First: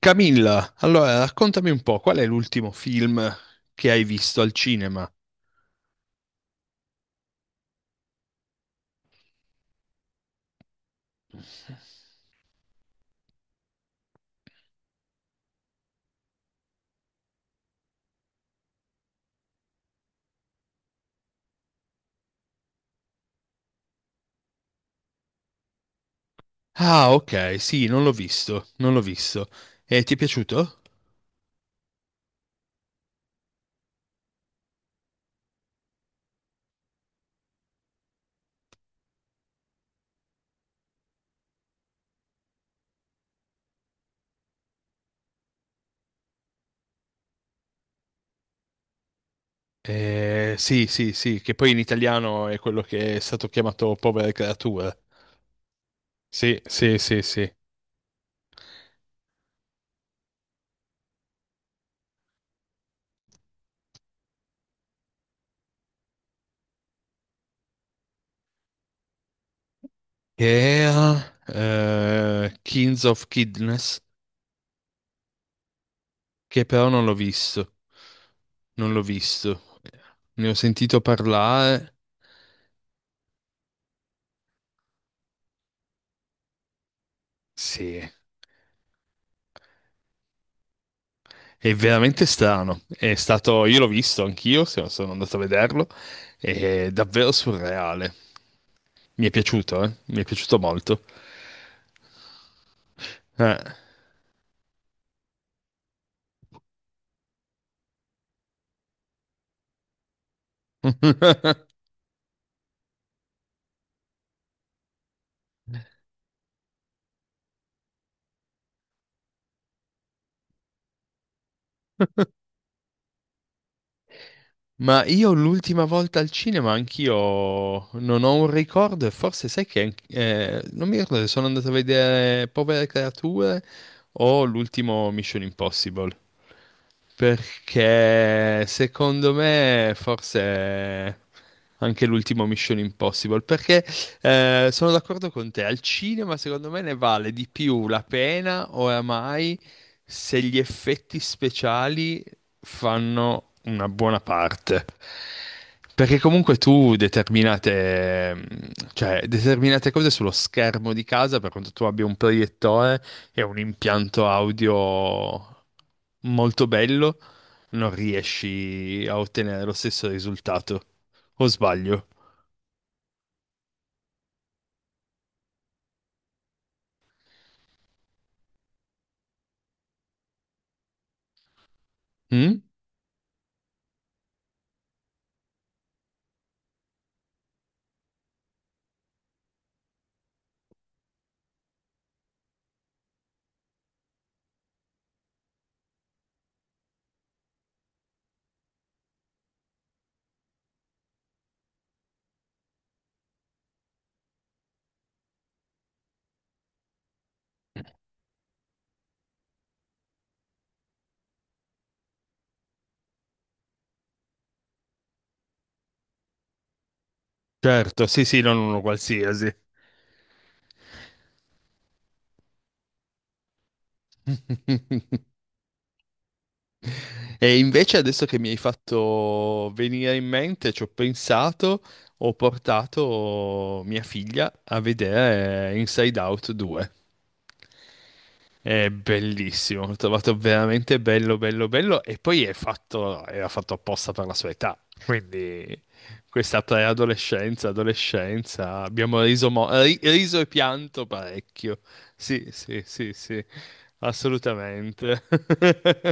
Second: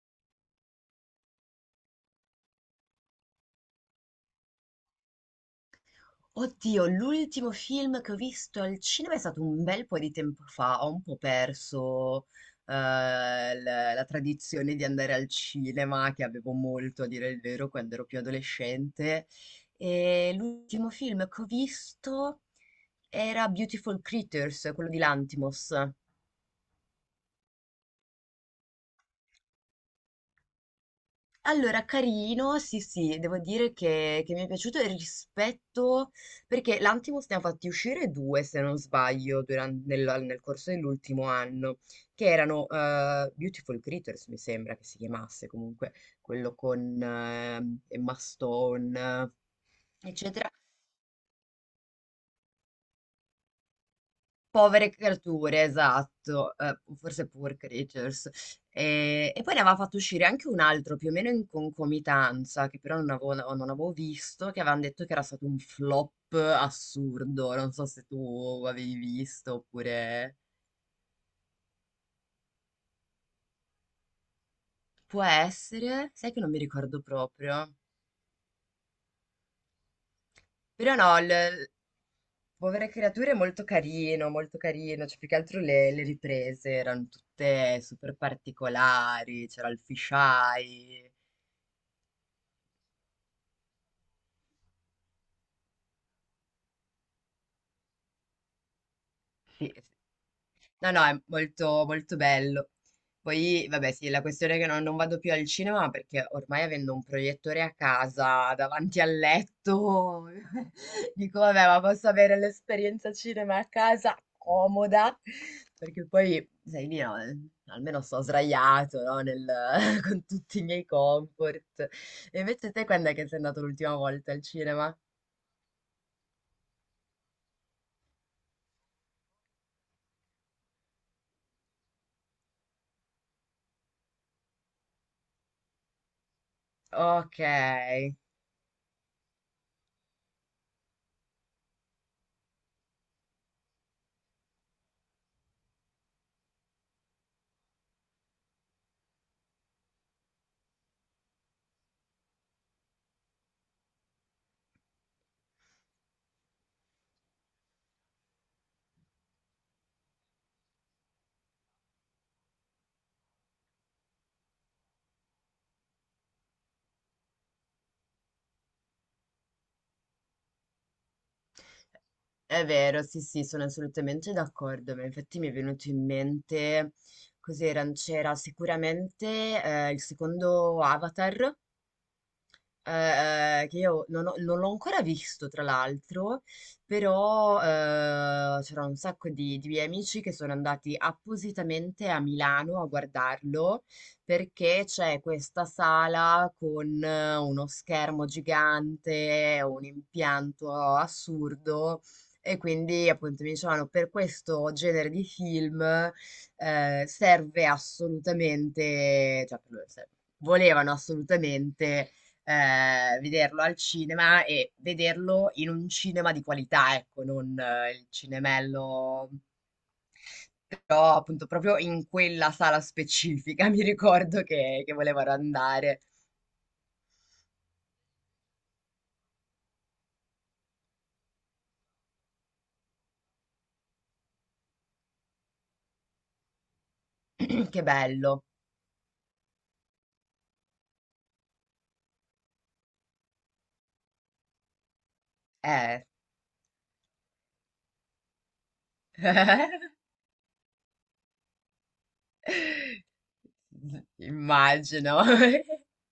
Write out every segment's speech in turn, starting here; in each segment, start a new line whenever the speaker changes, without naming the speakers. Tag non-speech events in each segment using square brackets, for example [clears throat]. Camilla, allora raccontami un po', qual è l'ultimo film che hai visto al cinema?
Oddio, l'ultimo film che ho visto al cinema è stato un bel po' di tempo fa, ho un po' perso la tradizione di andare al cinema, che avevo molto a dire il vero quando ero più adolescente. E l'ultimo film che ho visto era Beautiful Creatures, quello di Lantimos.
Ah, ok, sì, non l'ho visto, non l'ho visto. E ti è piaciuto?
Allora, carino, sì, sì, devo dire che mi è piaciuto il rispetto, perché l'Antimos ne ha fatti uscire due, se non sbaglio, nel corso dell'ultimo anno, che erano Beautiful Creatures, mi sembra che si chiamasse comunque, quello con Emma Stone, eccetera,
Sì, sì, sì, che poi in italiano è quello che è stato chiamato Povere
Povere
creature.
creature, esatto,
Sì, sì, sì,
forse
sì.
Poor Creatures. E poi ne aveva fatto uscire anche un altro più o meno in concomitanza, che però non avevo visto, che avevano detto che era stato un flop assurdo. Non so se tu avevi visto oppure.
Che era Kings of Kidness,
Può essere, sai che non mi
che però
ricordo
non l'ho
proprio.
visto. Non l'ho visto. Ne ho
Però
sentito
no,
parlare.
Povere creature è molto carino, cioè più che altro le riprese erano tutte
Sì.
super particolari, c'era il fisheye.
È veramente strano. È stato, io l'ho visto anch'io, no sono andato a vederlo. È davvero surreale. Mi è
Sì.
piaciuto, eh? Mi è piaciuto
No,
molto.
no, è molto, molto bello.
Eh.
Poi, vabbè, sì, la questione è che non vado più al cinema perché ormai avendo un proiettore a casa davanti al letto, [laughs] dico, vabbè,
[laughs]
ma posso avere l'esperienza cinema a casa comoda, perché poi, sai, lì, no, almeno sto sdraiato, no, [laughs] con tutti i miei comfort. E invece te quando è che sei andato l'ultima volta al cinema?
Ma io l'ultima volta al cinema anch'io non ho un ricordo e forse sai che non mi ricordo se sono andato a vedere Povere Creature o l'ultimo Mission Impossible.
Ok.
Perché secondo me forse anche l'ultimo Mission Impossible. Perché sono d'accordo con te, al cinema secondo me ne vale di più la pena oramai se gli effetti speciali fanno una buona parte. Perché comunque tu determinate, cioè, determinate cose sullo schermo di casa, per quanto tu abbia un proiettore e un impianto audio molto bello, non riesci a ottenere lo stesso risultato. O sbaglio?
È vero, sì, sì, sono assolutamente d'accordo, ma infatti mi è venuto in mente, cos'era, c'era sicuramente il secondo Avatar,
Mm?
che io non l'ho ancora visto tra l'altro, però, c'era un sacco di miei amici che sono andati appositamente a Milano a guardarlo, perché c'è questa sala con uno schermo gigante, un impianto assurdo e quindi appunto mi dicevano per questo genere di film, serve assolutamente, cioè per loro volevano assolutamente vederlo al cinema e vederlo in un cinema di qualità, ecco, non
Certo,
il
sì, sì, non uno
cinemello
qualsiasi.
però appunto proprio in quella sala specifica [laughs] mi ricordo che volevano
[laughs]
andare.
E invece adesso che mi hai fatto venire in mente, ci ho pensato, ho portato mia figlia a vedere Inside Out 2.
[clears throat] Che bello.
È bellissimo, l'ho trovato veramente bello, bello, bello e poi è fatto, era fatto apposta per la sua età, quindi
Eh,
questa preadolescenza, adolescenza, abbiamo riso, riso e pianto parecchio, sì, sì, sì, sì,
immagino.
assolutamente.
[laughs]
[laughs]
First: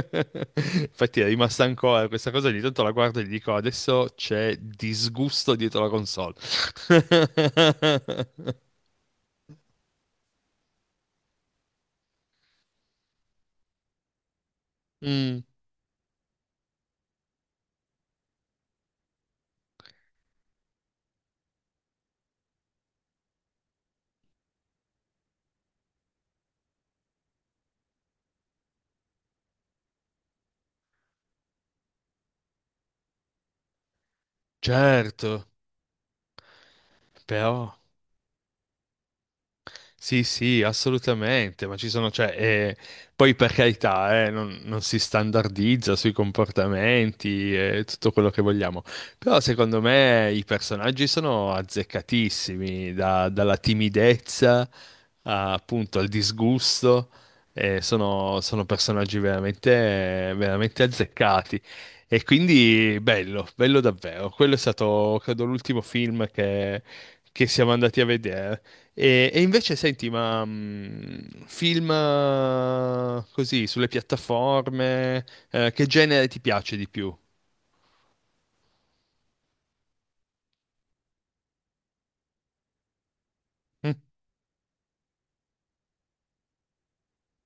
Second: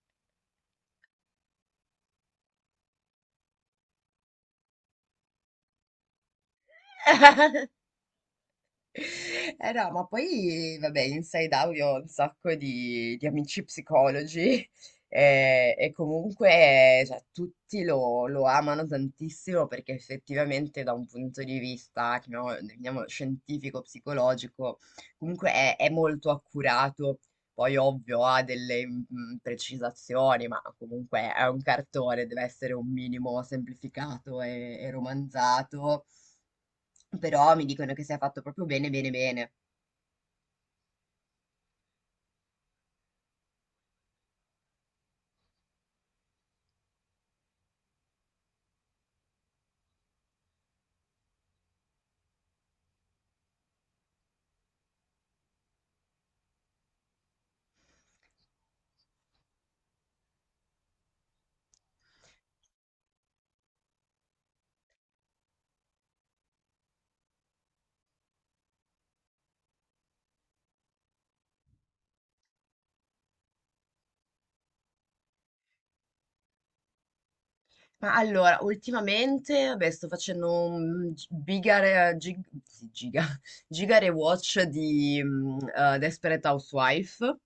Infatti è rimasta ancora questa cosa, ogni tanto la guardo e gli dico adesso c'è disgusto dietro la console. [laughs]
Eh no, ma poi vabbè, Inside Out io ho un sacco di amici psicologi
Mm,
e comunque cioè, tutti lo amano tantissimo perché effettivamente da un punto di vista, chiamiamolo, definiamolo scientifico, psicologico, comunque è molto accurato. Poi ovvio ha delle precisazioni, ma comunque è un cartone, deve essere un minimo semplificato e
certo,
romanzato. Però mi
però...
dicono che sia fatto proprio bene, bene, bene.
Sì, sì, assolutamente, ma ci sono, cioè, poi per carità, non, non si standardizza sui comportamenti e tutto quello che vogliamo, però secondo me i personaggi sono azzeccatissimi, dalla timidezza a, appunto al disgusto, sono, sono personaggi veramente, veramente azzeccati e quindi bello, bello davvero, quello è stato, credo, l'ultimo film che siamo andati a vedere. E invece, senti, ma film così sulle piattaforme, che genere ti piace di più?
Ma allora, ultimamente, vabbè, sto facendo un gi- bigare, gig, sì, giga, [laughs]
Mm,
gigare watch di Desperate Housewife.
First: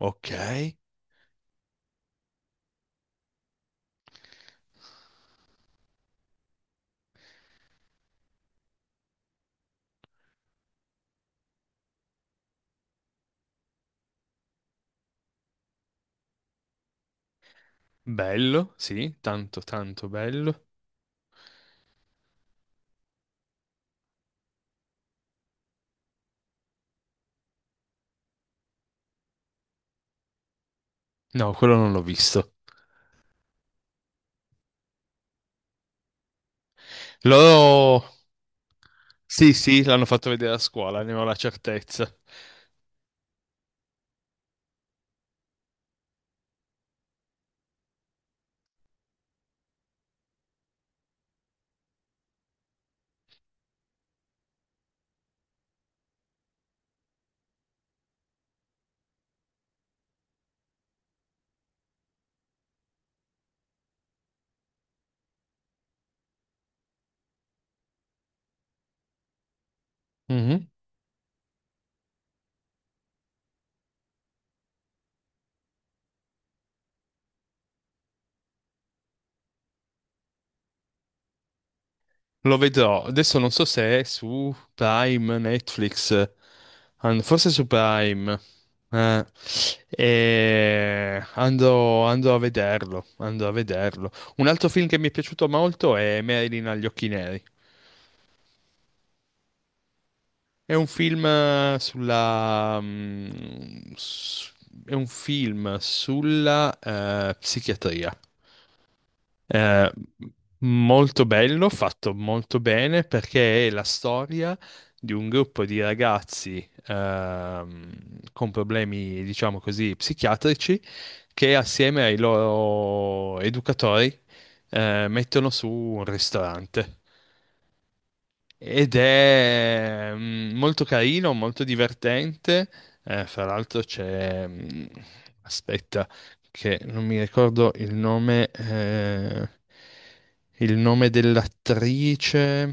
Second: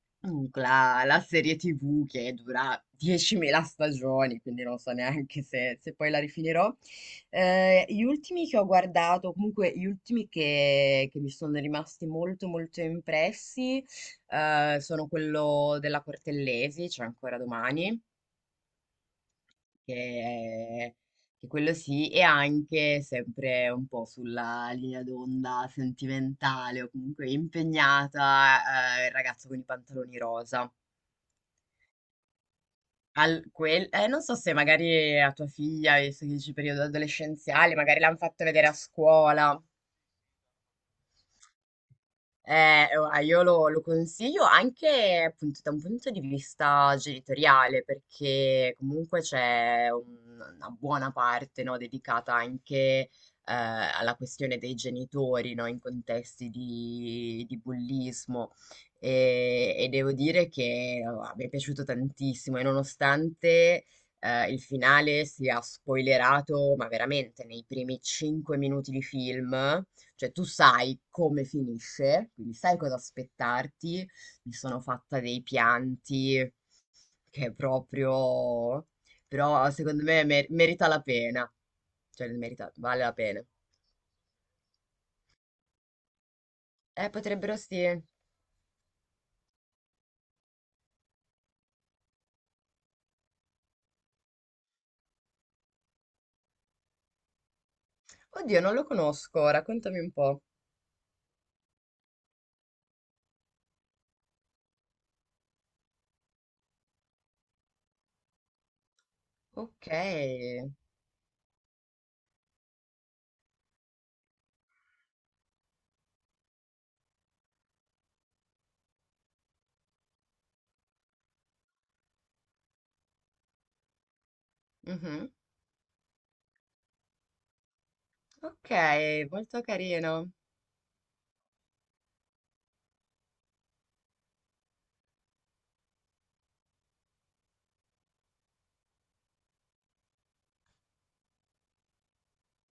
ok,
Comunque la serie TV che dura 10.000 stagioni, quindi non so neanche se poi la rifinirò. Gli ultimi che ho guardato, comunque gli ultimi che mi sono rimasti molto molto impressi, sono quello della Cortellesi, cioè ancora domani,
bello, sì, tanto, tanto bello.
che, che quello sì, e anche sempre un po' sulla linea d'onda sentimentale o comunque impegnata, il ragazzo con i pantaloni rosa.
No, quello non l'ho visto.
Al quel Non so se magari a tua figlia, visto che dici periodo adolescenziale, magari
L'ho...
l'han fatto vedere a
Sì,
scuola.
sì, l'hanno fatto vedere a scuola, ne ho la certezza.
Ora, io lo consiglio anche appunto da un punto di vista genitoriale, perché comunque c'è una buona parte, no, dedicata anche alla questione dei genitori, no, in contesti di bullismo. E devo dire che mi è piaciuto tantissimo, e nonostante il finale sia spoilerato, ma veramente nei primi 5 minuti di film. Cioè, tu
Mhm.
sai come finisce, quindi sai cosa aspettarti. Mi sono fatta dei pianti che è proprio. Però secondo me merita la pena. Cioè,
Lo
merita, vale
vedrò.
la
Adesso
pena.
non so se è su Prime, Netflix, forse
Potrebbero
su
sì.
Prime. Eh, e andrò, andrò a vederlo, andrò a vederlo. Un altro film che mi è piaciuto molto è Marilyn agli occhi neri.
Oddio, non lo conosco, raccontami un po'.
È un film sulla... È un film sulla psichiatria.
Ok.
Eh, molto bello, fatto molto bene perché è la storia di un gruppo di ragazzi con problemi, diciamo così, psichiatrici che assieme ai loro educatori
Mhm.
mettono su un ristorante.
Ok,
Ed
molto
è
carino.
molto carino, molto divertente. Fra l'altro c'è... Aspetta, che non mi ricordo il nome dell'attrice.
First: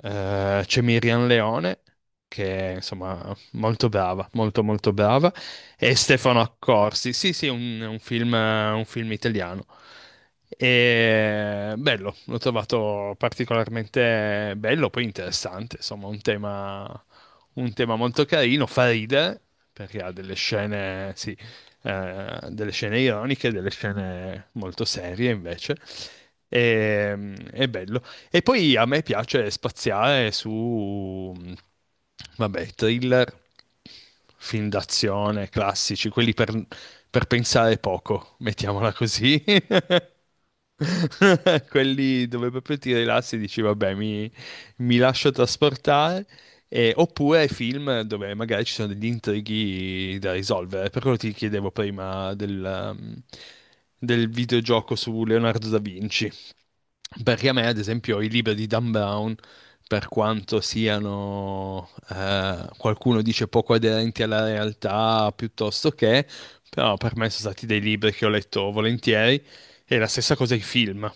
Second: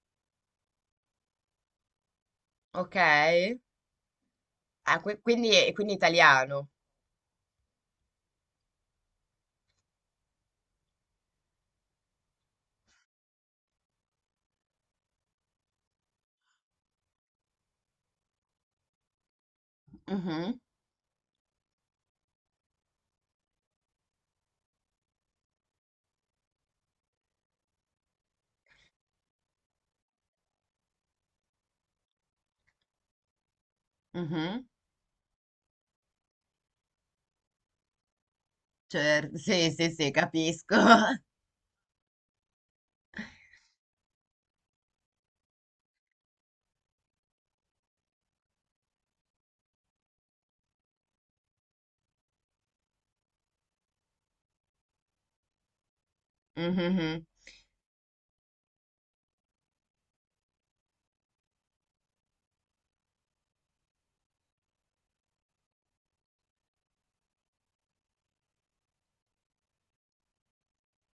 C'è Miriam Leone, che è
Ok.
insomma molto brava, molto
Ah,
brava,
quindi
e Stefano
italiano.
Accorsi. Sì, sì, un film italiano. E bello, l'ho trovato particolarmente bello, poi interessante, insomma, un tema molto carino, fa ridere, perché ha delle
Mhm,
scene, sì, delle scene ironiche, delle scene molto serie invece. E, è bello. E poi a me piace spaziare su, vabbè, thriller,
mhm.
film d'azione, classici, quelli per pensare poco, mettiamola
Certo,
così.
sì, sì, sì,
[laughs]
capisco. [laughs]
Quelli dove proprio ti rilassi e dici, vabbè, mi lascio trasportare. Oppure film dove magari ci sono degli intrighi da risolvere. Per quello ti chiedevo prima del, del videogioco su Leonardo da Vinci.
Mhm.
Perché a me, ad esempio, i libri di Dan Brown, per quanto siano, qualcuno dice poco aderenti alla realtà, piuttosto che, però per me sono stati dei libri che ho letto volentieri, e la stessa cosa i film.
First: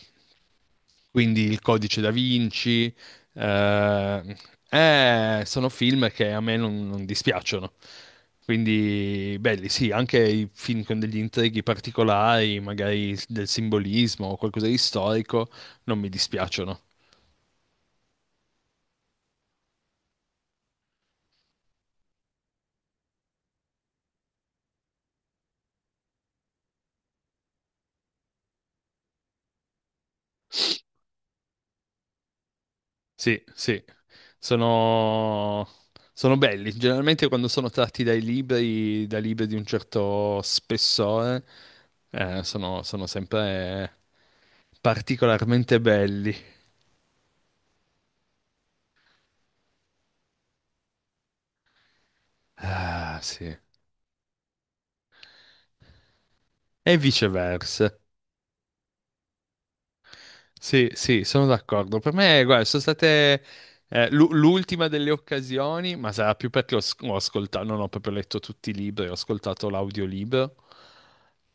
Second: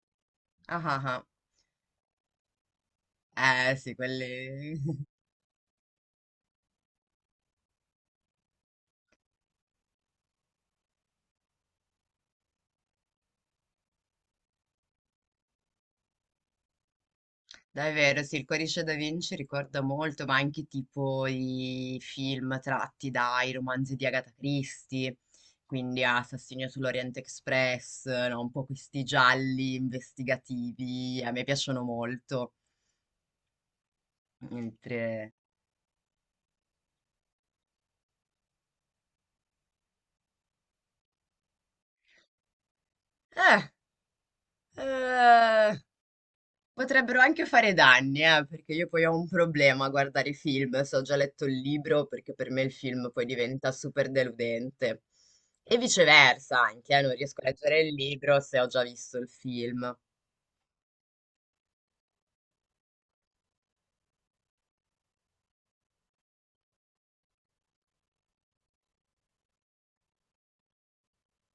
Ah, ah,
Quindi Il Codice da Vinci,
ah. Eh sì,
eh,
quelli. [laughs]
sono film che a me non, non dispiacciono. Quindi belli, sì, anche i film con degli intrighi particolari, magari del simbolismo o qualcosa di storico, non mi dispiacciono.
Davvero, sì, il Codice da Vinci ricorda molto, ma anche tipo i film tratti dai romanzi di Agatha Christie, quindi Assassino sull'Oriente Express, no? Un po' questi gialli investigativi, a me piacciono molto.
Sì, sì,
Mentre.
sono, sono belli. Generalmente quando sono tratti dai libri, da libri di un certo spessore, sono
Eh,
sempre
eh,
particolarmente belli.
Potrebbero anche fare danni, perché io poi ho un problema a guardare i film, se ho già letto il libro, perché per me il film
Ah,
poi
sì.
diventa super deludente. E viceversa, anche,
E
non riesco a leggere
viceversa.
il libro se ho già visto il film.
Sì, sì, sono d'accordo. Per me, guarda, sono state l'ultima delle occasioni, ma sarà più perché ho, ho ascoltato, non ho proprio letto tutti i libri, ho ascoltato l'audiolibro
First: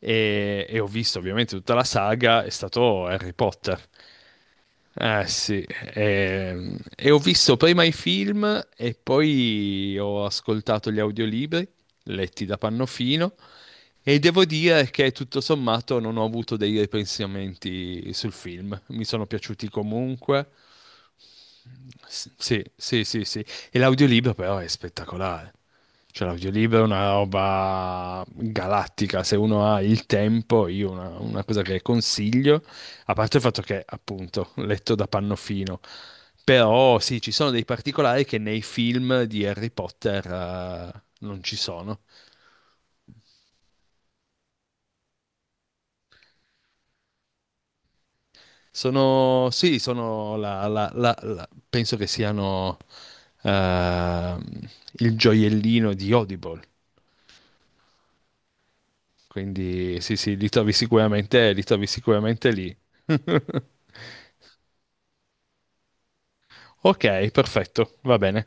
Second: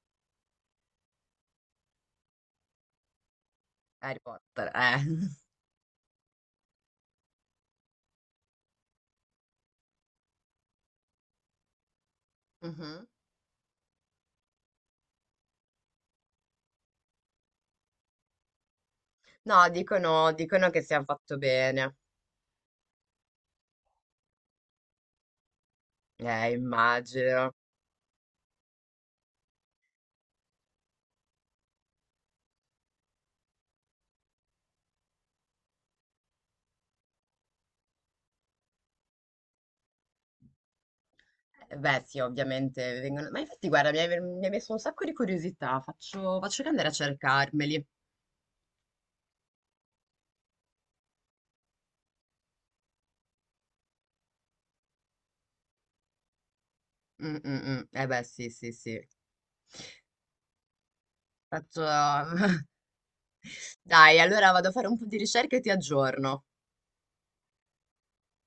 e ho visto ovviamente tutta la saga, è stato Harry Potter.
Harry Potter, eh.
Eh
[laughs]
sì, e, ho visto prima i film e poi ho ascoltato gli audiolibri letti da
Mhm.
Pannofino e devo dire che tutto sommato non ho avuto dei ripensamenti sul film, mi sono piaciuti
No, dicono,
comunque.
dicono che sia fatto bene.
Sì, sì, sì, sì. E l'audiolibro però è spettacolare. Cioè l'audiolibro è una
Immagino.
roba galattica, se uno ha il tempo, io una cosa che consiglio, a parte il fatto che appunto letto da Pannofino, però sì, ci sono dei particolari che nei film di Harry Potter non ci sono.
Beh, sì, ovviamente vengono. Ma infatti, guarda, mi hai messo un sacco di curiosità. Faccio che andare a cercarmeli.
Sono, sì, sono penso che siano ehm, il gioiellino di Audible.
Mm, mm, mm. Eh beh, sì, sì, sì.
Quindi sì, sì, li
Faccio.
trovi sicuramente
[laughs]
lì. [laughs]
Dai, allora vado a fare un po' di ricerca e ti aggiorno.
Ok, perfetto, va bene.